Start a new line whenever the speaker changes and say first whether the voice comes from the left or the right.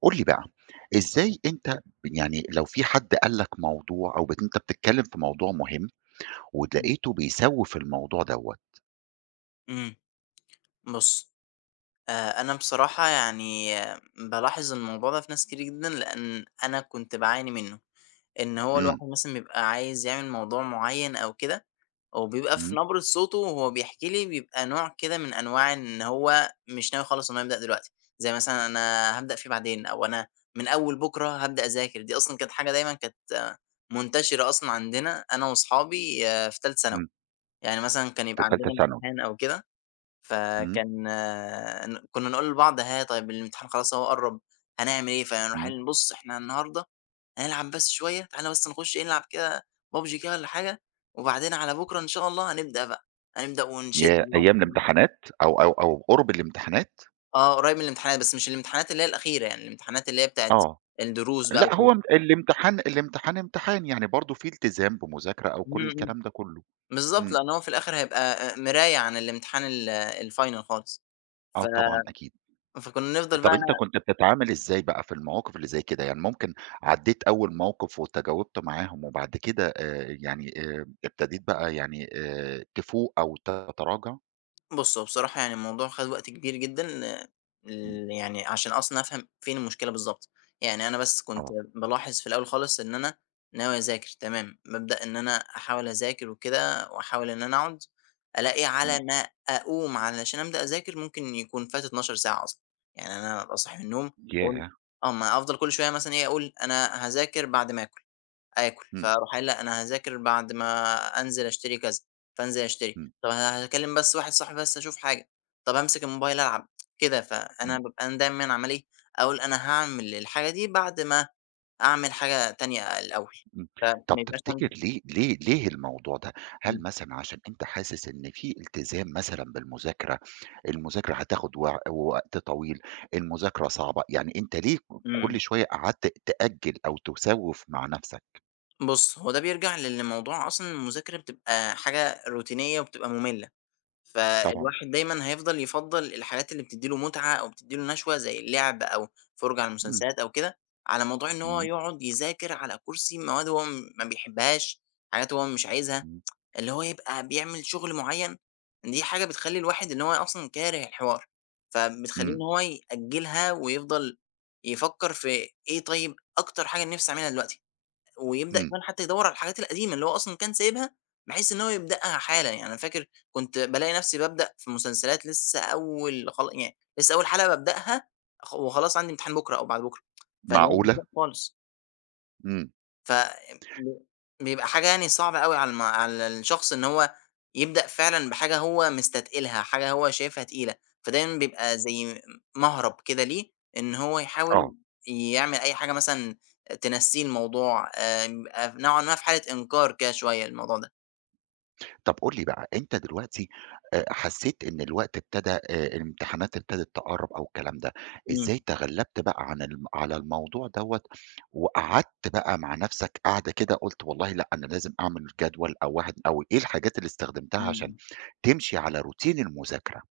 right: قُل لي بقى، إزاي أنت يعني لو في حد قال لك موضوع أو بت أنت بتتكلم في موضوع مهم،
left: إمم.
right: ولقيته بيسوف الموضوع دوّة.
left: إمم، بُصّ، أ أنا بصراحة يعني بالاحظ الموضوع ده في ناس كتير جدًا، لأن أنا كنت باعاني منّه، إن هو
right: إمم.
left: الواحد مثلًا بيبقى عايز يعمل موضوع معيّن أو كده، وبيبقى في
right: إمم.
left: نبرة صوته وهو بيحكي لي بيبقى نوع كده من أنواع إن هو مش ناوي خالص إن هو يبدأ دلوقتي، زي مثلًا أنا هابدأ فيه بعدين، أو أنا من أوّل بكرة هابدأ أذاكر. دي أصلًا كانت حاجة دايمًا كانت منتشرة أصلًا عندنا أنا وأصحابي في تالتة ثانوي،
right: إمم.
left: يعني مثلًا كان
right: في
left: يبقى
right: تالتة
left: عندنا
right: ثانوي.
left: امتحان أو كده،
right: إمم.
left: فكان ن كنّا نقول لبعض: ها طيّب، الامتحان خلاص أهو قرب، هنعمل إيه؟ فهنر
right: إمم.
left: [unintelligible] بُصّ، إحنا النهارده هنلعب بس شويّة، تعالَ بس نخش إيه نلعب كده PUBG كده والّا حاجة، وبعدين على بكرة إن شاء الله هنبدأ بقى، هنبدأ ونشد
right: ياه!
left: اليوم.
right: أيّام
left: [unintelligible]
right: الامتحانات، أو أو أو قرب الامتحانات؟!
left: آه قريب من الامتحانات، بس مش الامتحانات اللي هي الأخيرة يعني الامتحانات اللي هي بتاعة
right: آه،
left: الدروس بقى
right: لأ،
left: و
right: هو
left: كده.
right: ام الامتحان الامتحان امتحان، يعني برضو في التزام بمذاكرة أو كل
left: إمم، إمم،
right: الكلام ده كلّه.
left: بالضبط
right: إمم.
left: لأنّ هو في الآخر هيبقى آآ مراية عن الامتحان ال الfinal خالص،
right: آه
left: ف
right: طبعًا، أكيد.
left: فكنا نفضل
right: طب
left: بقى
right: أنت كنت بتتعامل إزاي بقى في المواقف اللي زي كده؟ يعني ممكن عدِّيت أوّل موقف وتجاوبت معاهم، وبعد كده آآ، يعني آآ، ابتديت بقى يعني آآ، تفوق أو تتراجع؟
left: بُص هو بصراحة يعني الموضوع خَد وقت كبير جدًا،
right: إمم.
left: ال يعني عشان أصلًا أفهم فين المشكلة بالضبط. يعني أنا بس كنت
right: آه.
left: بالاحظ في الأول خالص، إن أنا ناوي أذاكر تمام، بابدأ إن أنا أحاول أذاكر وكده وأحاول إن أنا أقعد، ألاقي على
right: إمم.
left: ما أقوم علشان أبدأ أذاكر ممكن يكون فات 12 ساعة أصلًا. يعني أنا أبقي صاحي من النوم أقول
right: ياه!
left: آه ما أفضل كل شوية مثلًا إيه، أقول أنا هاذاكر بعد ما آكل، آكل
right: إمم.
left: فاروح قايل لأ، أنا هاذاكر بعد ما أنزل أشتري كذا، فانزل أشتري،
right: إمم.
left: طَب أنا هاكلِّم بس واحد صاحبي بس أشوف حاجة، طَب أمسك الموبايل ألعب. كده فأنا
right: إمم.
left: بابقى أنا دايمًا عمّال إيه، أقول أنا هاعمل الحاجة دي بعد ما أعمل حاجة تانية الأول،
right: إمم
left: فما
right: طَب
left: يبقاش
right: تفتكر
left: عندي
right: ليه ليه ليه الموضوع ده؟ هل
left: إمم.
right: مثلًا عشان أنت حاسس إن في التزام مثلًا بالمذاكرة، المذاكرة هتاخد وع وقت طويل، المذاكرة صعبة، يعني أنت ليه ك كل
left: إمم.
right: شوية قعدت تأجّل أو تُسوِّف مع نفسك؟
left: بُص هو ده بيرجَع لإن موضوع أصلًا المذاكرة بتبقى حاجة روتينية وبتبقى مملة،
right: طبعًا.
left: فالواحد دايمًا هيفضَل يفضَّل الحاجات اللي بتدّي له متعة أو بتدّي له نشوة، زي اللعب أو فُرجَة على
right: إمم.
left: المسلسلات أو كده، على موضوع إن هو
right: إمم.
left: يقعد يذاكر على كُرسي مواد هو ما بيحبهاش، حاجات هو مش عايزها.
right: إمم.
left: اللي هو يبقى بيعمل شُغل معيّن، دي حاجة بتخلّي الواحد إن هو أصلًا كاره الحوار، فبتخلّيه إن
right: إمم.
left: هو يأجلها، ويفضَل يفكّر في إيه طيّب أكتر حاجة نِفسي أعملها دلوقتي، ويبدأ
right: إمم.
left: كمان حتّى يدور على الحاجات القديمة اللي هو أصلًا كان سايبها، بحيث إن هو يبدأها حالًا، يعني أنا فاكر كنت بالاقي نفسي بابدأ في مسلسلات لسّة أول خلا يعني لسّة أول حلقة بابدأها خ وخلاص عندي امتحان بُكرة أو بعد بُكرة، فاللي هو مش
right: معقولة!
left: وقته خالص.
right: إمم.
left: ف ب بيبقى حاجة يعني صعبة أوي على الم على الشخص إن هو يبدأ فعلًا بحاجة هو مستتقِلها، حاجة هو شايفها تقيلة، فدايمًا بيبقى زي م مهْرَب كده ليه إن هو يحاول
right: آه.
left: يعمل أي حاجة مثلًا تنسّيه الموضوع. آمم، آآ نوعًا ما في حالة إنكار كده شوية الموضوع ده.
right: طب قُل لي بقى، أنت دلوقتي أ حسّيت إن الوقت ابتدى آآ الامتحانات ابتدت تقرّب أو الكلام ده،
left: إمم.
right: إزاي تغلّبت بقى عن ال على الموضوع دوّة، وقعدت بقى مع نفسك قعدة كده قُلت والله لأ أنا لازم أعمل جدول أو واحد أو إيه الحاجات اللي استخدمتها
left: إمم،
right: عشان
left: امم.
right: تمشي على روتين المذاكرة؟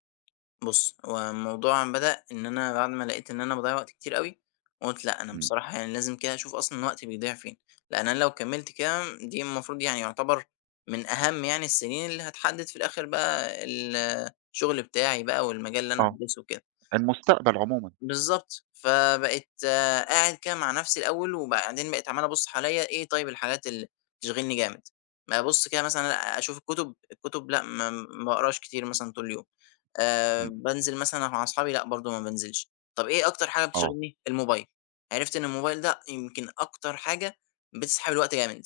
left: بُصّ، هو الموضوع بدأ إن أنا بعد ما لقيت إن أنا باضيّع وقت كتير أوي، قُلت لأ أنا
right: إمم.
left: بصراحة يعني لازم كده اشوف أصلًا وقتي بيضِيع فين، لأن أنا لو كمّلت كده، دي المفروض يعني يُعتبر من أهم يعني السنين اللي هتحدد في الآخر بقى الشُغل بتاعي بقى والمجال اللي أنا
right: آه،
left: هادْرِسه وكده.
right: المستقبل عمومًا.
left: بالضبط، فبقيت قاعد كده مع نفسي الأول، وبعدين بقيت عمّال أبُصّ حواليَّ: إيه طيب الحاجات اللي بتشغِلْني جامد؟ ما أبُصّ كده مثلًا الاق أشوف الكُتب، الكُتب لأ ما ما باقراش كتير مثلًا طول اليوم. آآ
right: إمم.
left: بانزل مثلًا مع أصحابي؟ لأ برضو ما بانزلش. طب إيه أكتر حاجة
right: آه.
left: بتشغِلْني؟ الموبايل. عرِفت إن الموبايل ده يمكن أكتر حاجة بتسحَب الوقت جامد.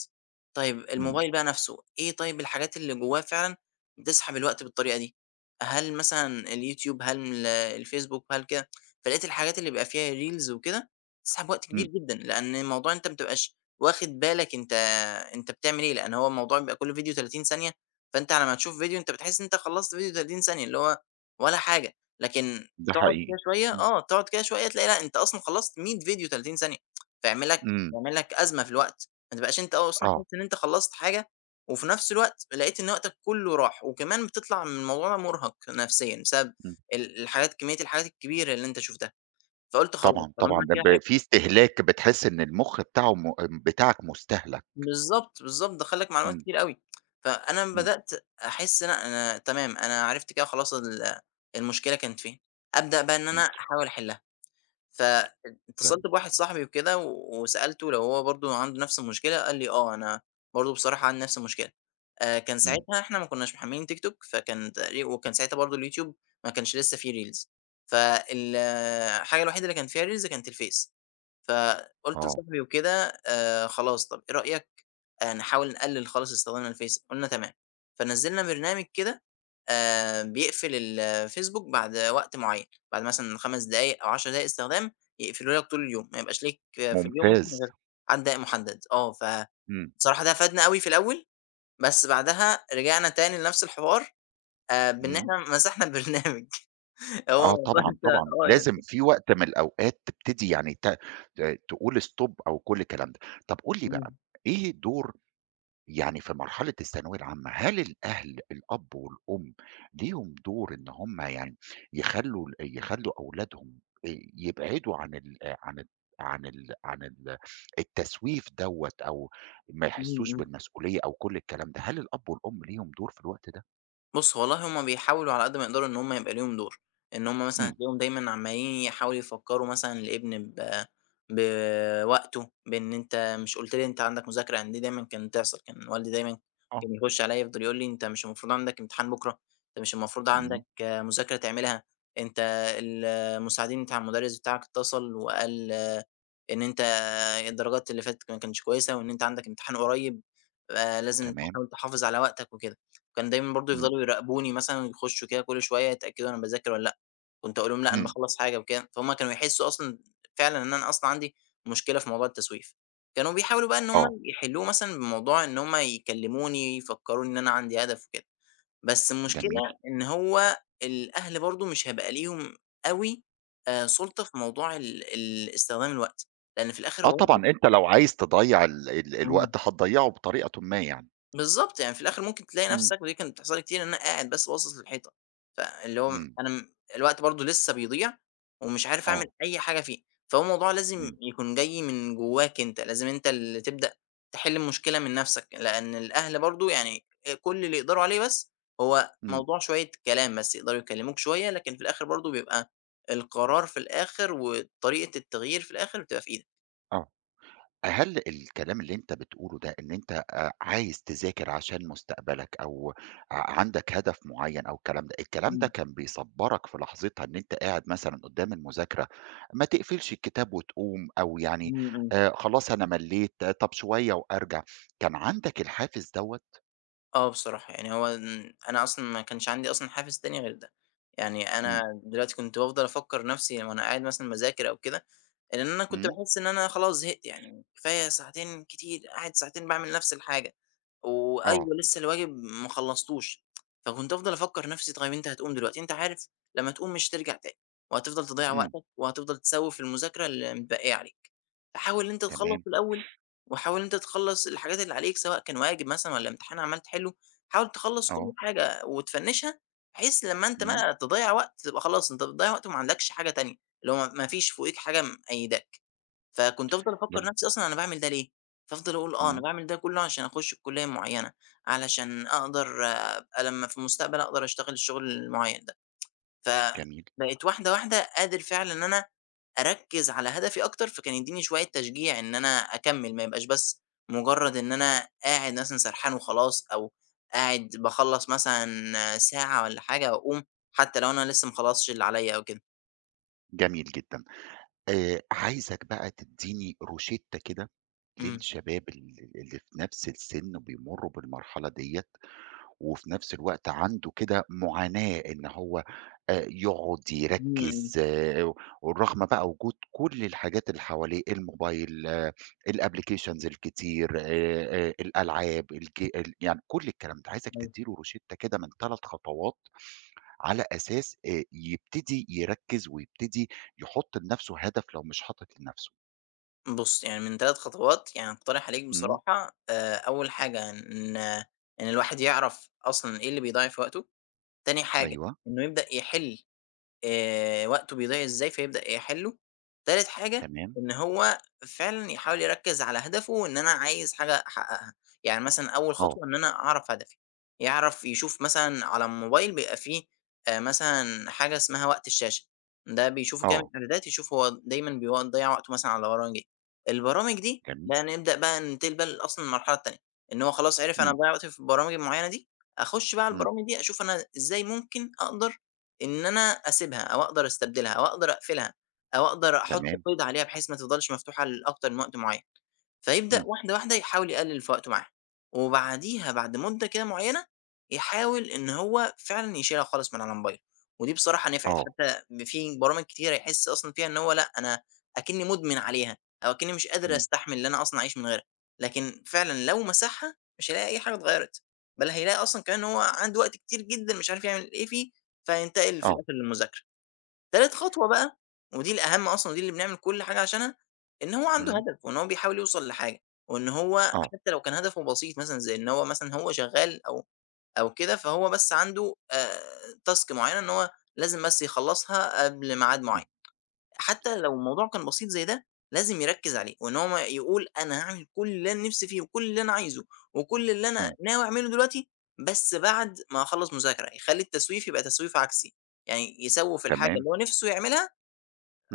left: طيب
right: إمم.
left: الموبايل بقى نفسه، إيه طيب الحاجات اللي جوّاه فعلًا بتسحَب الوقت بالطريقة دي؟ هل مثلًا اليوتيوب؟ هل من ال الفيسبوك؟ هل كده، فلقيت الحاجات اللي بيبقى فيها ريلز وكده بتسحَب وقت كبير
right: إمم.
left: جدًا، لأن الموضوع إن أنت ما تبقاش واخد بالك أنت أنت بتعمل إيه، لأن هو الموضوع بيبقى كل فيديو 30 ثانية، فأنت على ما تشوف فيديو أنت بتحِس إن أنت خلّصت فيديو 30 ثانية، اللي هو ولا حاجة. لكن
right: ده
left: تقعد
right: حقيقي،
left: كده شوية،
right: إمم.
left: آه، تقعد كده شوية، تلاقي لأ أنت أصلًا خلّصت 100 فيديو 30 ثانية، فيعمل لك
right: إمم.
left: يعمل لك أزمة في الوقت، ما تبقاش أنت آه أصلًا
right: آه.
left: حاسس إن أنت خلّصت حاجة، وفي نفس الوقت لقيت إن وقتك كله راح، وكمان بتطْلَع من الموضوع مُرهَق نفسيًا بسبب
right: إمم.
left: ال الحاجات، كمية الحاجات الكبيرة اللي أنت شُفتها، فقُلت خلاص
right: طبعًا،
left: طالما
right: طبعًا،
left: أنا
right: ب
left: كده
right: ب
left: عرفت
right: في استهلاك بتحِس إن المُخ بتاعه مو أ بتاعك مستهلَك.
left: بالضبط، بالضبط، دخّل لك معلومات
right: إمم.
left: كتيرة أوي، فأنا أما
right: إمم.
left: بدأت أحس إن أنا أنا تمام، أنا عرِفت كده خلاص ال المشكلة كانت فين، أبدأ بقى إن
right: إمم.
left: أنا أحاول أحلّها،
right: تمام.
left: فاتصلت بواحد صاحبي وكده وسألته لو هو برضو عنده نفس المشكلة، قال لي آه أنا برضو بصراحة عندي نفس المشكلة. آآ، كان
right: إمم.
left: ساعتها إحنا ما كناش محملين تيك توك، فكان تقريب وكان ساعتها برضو اليوتيوب ما كانش لسه في ريلز، فالحاجة الوحيدة اللي كان فيها ريلز كانت الفيس. فقُلت
right: آه.
left: لصاحبي وكده: آآ، خلاص طب إيه رأيك آآ نحاول نقلل خالص استِخدامنا للفيس؟ قُلنا تمام، فنزّلنا برنامج كده آآ بيقْفل الفيسبوك بعد وقت معين، بعد مثلًا 5 دقايق أو 10 دقايق استخدام، يقفله لك طول اليوم، ما يبقاش ليك في اليوم ممكن
right: ممتاز.
left: غير عدد دقايق مُحدد. آه فبصراحة
right: إمم.
left: ده فادنا أوي في الأول، بس بعدها رجعنا تاني لنفس الحوار آآ بإن
right: إمم.
left: إحنا مسَحنا البرنامج، آه
right: آه طبعًا،
left: بانسى
right: طبعًا،
left: آه.
right: لازم
left: [unintelligible]
right: في وقت من الأوقات تبتدي يعني ت ت تقول stop أو كل الكلام ده. طب قُل لي بقى
left: إمم.
right: إيه الدور يعني في مرحلة الثانوية العامة، هل الأهل- الأب والأم- ليهم دور إن همّ يعني يخلّوا ال يخلّوا أولادهم ي يبعدوا عن ال عن ال عن ال عن ال التسْويف دوّة، أو ما
left: إمم،
right: يحسوش
left: إمم.
right: بالمسؤولية أو كل الكلام ده؟ هل الأب والأم ليهم دُور في الوقت ده؟
left: بُصّ والله، همّ بيحاولوا على قدّ ما يقدروا إن همّ يبقى ليهم دور، إن همّ مثلًا
right: إمم.
left: هتلاقيهم دايمًا عمّالين يحاولوا يفكروا مثلًا الابن ب بوقته، بإن أنت مش قلت لي أنت عندك مذاكرة؟ يعني دي دايمًا كانت تحصل، كان والدي دايمًا
right: آه.
left: كان يخش عليَّ يفضل يقول لي: أنت مش المفروض عندك امتحان بكرة؟ أنت مش المفروض
right: إمم.
left: عندك مذاكرة تعملها؟ أنت ال المساعدين بتاع المدرس بتاعك اتصل وقال إن أنت الدرجات اللي فاتت ك ما كانتش كويسة، وإن أنت عندك امتحان قريّب، آآ، لازم
right: تمام.
left: تحاول تحافظ على وقتك وكده. وكان دايمًا برضو
right: إمم.
left: يفضلوا يراقبوني مثلًا، يخشوا كده كل شوية يتأكدوا أنا باذاكر والّا لأ، كنت أقول لهم لأ أنا
right: إمم.
left: باخلّص حاجة وكده، فهمّ كانوا يحسوا أصلًا فعلًا إن أنا أصلًا عندي مشكلة في موضوع التسويف، كانوا بيحاولوا بقى إن همّ
right: آه.
left: يحلوه مثلًا بموضوع إن همّ يكلموني، يفكروني إن أنا عندي هدف وكده، بس المشكلة
right: جميل.
left: إن هو الأهل برضو مش هيبقى ليهم أوي آآ سُلطة في موضوع ال ال استخدام الوقت، لأن في الآخر.
right: آه
left: [unintelligible]
right: طبعًا، أنت لو عايز تضيّع ال ال
left: إمم.
right: الوقت هتضيّعه بطريقةٌ ما يعني.
left: بالضبط، يعني في الآخر ممكن تلاقي
right: إمم.
left: نفسك- ودي كانت بتحصل لي كتير- إن أنا قاعد بس باصص للحيطة، فاللي هو
right: إمم.
left: أنا الوقت برضو لسه بيضيع ومش عارف أعمل
right: آه.
left: أي حاجة فيه، فهو الموضوع لازم
right: إمم.
left: يكون جاي من جواك أنت، لازم أنت اللي تبدأ تحل المشكلة من نفسك، لأن الأهل برضو يعني كل اللي يقدروا عليه بس هو
right: إمم.
left: موضوع شوية كلام بس، يقدروا يكلموك شوية، لكن في الآخر برضو بيبقى القرار في الآخر وطريقة التغيير في الآخر بتبقى في إيدك.
right: آه، هل الكلام اللي أنت بتقوله ده، إن أنت آآ، عايز تذاكر عشان مستقبلك أو عندك هدف معين أو الكلام ده، الكلام ده
left: إمم.
right: كان بيصبرك في لحظتها إن أنت قاعد مثلًا قدام المذاكرة، ما تقفلش الكتاب وتقوم، أو يعني
left: امم، امم.
right: آآ، خلاص أنا مَلّيت طب شوية وأرجع، كان عندك الحافز دوّة؟
left: آه بصراحة، يعني هو أنا أصلًا ما كانش عندي أصلًا حافز تاني غير ده؛ يعني أنا
right: امم.
left: دلوقتي كنت بافضل أفكر نفسي وأنا قاعد مثلًا باذاكر أو كده، إن أنا كنت
right: امم.
left: باحس إن أنا خلاص زهقت، يعني كفاية ساعتين، كتير قاعد ساعتين باعمل نفس الحاجة.
right: آه.
left: وأيوه لسه الواجب ما خلصتوش، فكنت أفضل أفكر نفسي: طب أنت هتقوم دلوقتي، أنت عارف لما تقوم مش هترجع تاني، وهتفضل تضيّع
right: امم.
left: وقتك، وهتفضل تسوف في المذاكرة المتبقية عليك، فحاول إن أنت تخلص
right: تمام.
left: الأول، وحاول إن أنت تخلص الحاجات اللي عليك، سواء كان واجب مثلًا والّا امتحان عَمّال تحله، حاول تخلص كل
right: آه.
left: حاجة وتفنشها، بحيث لما أنت
right: امم.
left: بقى تضيّع وقت تبقى خلاص أنت بتضيع وقت وما عندكش حاجة تانية، اللي هو مافيش فوقيك حاجة مقيداك. فكنت أفضل أفكر
right: جميل.
left: نفسي أصلًا أنا باعمل ده ليه؟ فأفضل أقول آه، أنا
right: امم.
left: باعمل ده كله عشان أخش الكلية المعينة، علشان أقدر أبقى لما في المستقبل أقدر أشتغل الشغل المعين ده،
right: جميل.
left: فبقيت واحدة واحدة قادر فعلًا إن أنا أركز على هدفي أكتر، فكان يديني شوية تشجيع إن أنا أكمّل، ما يبقاش بس مجرد إن أنا قاعد مثلًا سرحان وخلاص، أو قاعد باخلّص مثلًا ساعة والّا حاجة، وأقوم حتى لو أنا لسه ما خلصتش اللي عليَّ أو كده.
right: جميل جدًا. آآ، عايزك بقى تدّيني روشِتة كده
left: إمم.
right: للشباب ال ال اللي في نفس السن بيمروا بالمرحلة دِيَّة، و في نفس الوقت عنده كده، معاناة إن هو، آآ، يقعد
left: امم،
right: يركِّز
left: امم.
right: آآ، ورغم بقى وجود كل الحاجات اللي حواليه، الموبايل، الapplications الكتير آآ، الألعاب، الج يعني كل الكلام ده. عايزك
left: أيوه.
right: تدّيله روشِتة كده من تلت خطوات، على أساس آآ، يبتدي يركز ويبتدي يحط لنفسه هدف لو مش حاطط لنفسه.
left: بُص، يعني من تلت خطوات، يعني أقترح عليك
right: إمم.
left: بصراحة، آآ، أوّل حاجة، إن إن الواحد يعرف أصلًا إيه اللي بيضيَّع في وقته. تاني حاجة
right: أيوه.
left: إنّه يبدأ يحل، آآ وقته بيضيع إزاي، فيبدأ يحلُّه. تالت حاجة،
right: تمام.
left: إن هو فعلًا يحاول يركِّز على هدفه، إن أنا عايز حاجة احققها. يعني مثلًا أوّل
right: آه.
left: خطوة، إن أنا أعرف هدفي. يعرف يشوف مثلًا على الموبايل بيبقى في، آآ، مثلًا حاجة اسمها وقت الشاشة، ده بيشوفه كده من
right: آه.
left: الإعدادات، يشوف هو، دايمًا بيضيع وقته مثلًا على برامج إيه. البرامج دي،
right: جميل.
left: بقى نبدأ بقى ننتقل أصلًا المرحلة التانية، إن هو خلاص عرِف أنا
right: إمم.
left: باضيَّع وقت في البرامج معيّنة دي. أخش بقى
right: إمم.
left: البرامج دي، أشوف أنا إزاي ممكن أقدر إن أنا أسيبها، أو أقدر أستبدلها، أو أقدر أقفلها، أو أقدر أحط
right: تمام.
left: قيد عليها، بحيث ما تِفضَلش مفتوحة لأكتر من وقت معيّن، فيبدأ
right: إمم.
left: واحدة، واحدة، يحاول يقلِّل في وقته معاها، وبعديها، بعد مُدَّة كده معيّنة، يحاول إن هو فعلًا يشيلها خالص من على موبايله. ودي بصراحة نفعِت،
right: آه.
left: حتى في برامج كتيرة يحس أصلًا فيها إن هو لأ، أكنِّي مُدمن عليها أو أكنِّي مش قادر
right: إمم.
left: أستحمل اللي أنا أصلًا أعيش من غيرها، لكن فعلًا لو مسحها، مش هيلاقي أي حاجة اتغيرت، بل هيلاقي أصلًا كمان أنه هو عنده وقت كتير جدًا، مش عارف يعمل إيه فيه، فيتقل في
right: آه.
left: الآخر للمذاكرة. تالت خطوة بقى، ودي الأهم أصلًا، دي اللي بنعمل كل حاجة عشانها، إن هو عنده
right: إمم.
left: هدف وإن هو بيحاول يوصل لحاجة، وإن هو
right: آه.
left: حتى لو كان هدفه بسيط، مثلًا زي إن هو مثلًا، هو شغّال أو أو كده، فهو بس عنده آآ، تاسك معيّنة، إن هو لازم بس يخلَّصها قبل ميعاد
right: إمم.
left: معيَّن. حتى لو الموضوع كان بسيط زي ده، لازم يركِّز عليه، وإن هو يقول أنا هاعمل كل اللي أنا نفسي فيه وكل اللي أنا عايزه وكل اللي أنا
right: إمم.
left: ناوي أعمله دلوقتي، بس بعد ما هاخلَّص مذاكرة. يخلّي التسويف يبقى تسويف عكسي، يعني يسوِّف الحاجة
right: تمام.
left: اللي هو نفسه يعملها،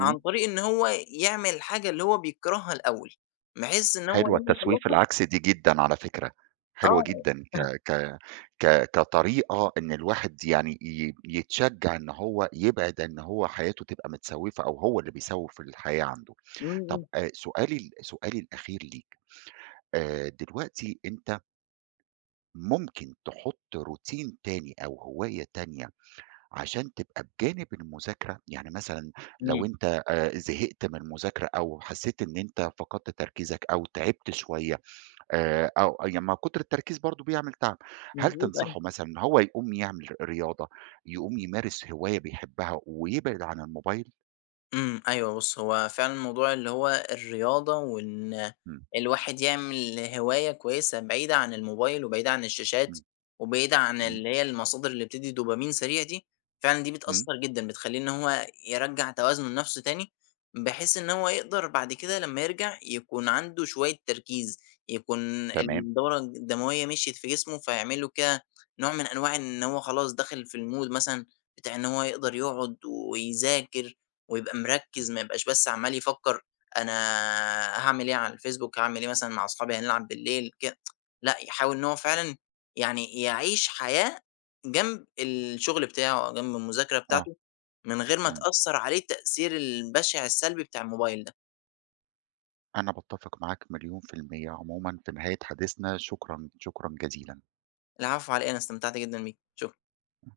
left: عن طريق إن هو يعمل الحاجة اللي هو بيكرهها الأوّل، بحيث إن هو
right: حلوة
left: لمّا
right: التسويف
left: يخلصها
right: العكسي دي جدًا على فكرة، حلوة
left: آه
right: جدًا، ك ك ك كطريقة إن الواحد يعني، ي يتشجَّع إن هو يبعد، إن هو حياته تبقى متسوِّفة، أو هو اللي بيسوِّف في الحياة عنده.
left: إمم،
right: طب
left: إمم.
right: أ سؤالي ال سؤالي الأخير ليك، آآ، دلوقتي أنت مُمكن تحُط روتين تاني أو هواية تانية، عشان تبقى بجانب المذاكرة. يعني مثلًا لو
left: إمم.
right: أنت زهقت من المذاكرة أو حسيت إن أنت فقدت تركيزك أو تعِبت شوية آآ أو ي ما كُتر التركيز برضه بيعمل تعب. هل
left: مضبوط، أيوه.
right: تنصحه مثلًا، إن هو يقوم يعمل رياضة، يقوم يمارس هواية بيحبها ويبعد عن الموبايل؟
left: إمم، أيوه بُص، هو فعلًا الموضوع اللي هو الرياضة، وإن
right: إمم.
left: الواحد يعمل هواية كويسة بعيدة عن الموبايل، وبعيدة عن الشاشات،
right: امم،
left: وبعيدة عن
right: إمم.
left: اللي هي المصادر اللي بتدي دوبامين سريع دي، فعلًا دي
right: امم.
left: بتأثر جدًا، بتخلّيه إن هو يرجَّع توازنه لنفسه تاني، بحيث إن هو يقدر بعد كده لمّا يرجع يكون عنده شوية تركيز، يكون
right: تمام.
left: الدورة الدموية مشيت في جسمُه، فيعمل له كده نوع من أنواع إن هو خلاص داخل في المود مثلًا بتاع إن هو يقدر يقعد ويذاكر ويبقى مركِز،
right: إمم.
left: ما يبقاش بس عمال يفكر أنا هاعمل إيه على الFacebook، هاعمل إيه مثلًا مع صحابي هنلعب بالليل كده لأ، يحاول إن هو فعلًا يعني يعيش حياة جنب الشغل بتاعه أو جنب المذاكرة
right: آه،
left: بتاعته من غير ما
right: إمم.
left: تأثر عليه التأثير البشع السلبي بتاع الموبايل ده.
right: أنا باتفق معاك مليون في المِيَّة. عمومًا في نهاية حديثنا شكرًا، شكرًا جزيلًا.
left: العفو، علي إيه، أنا استمتعت جدًا بيك، شُكرًا.
right: [unintelligible]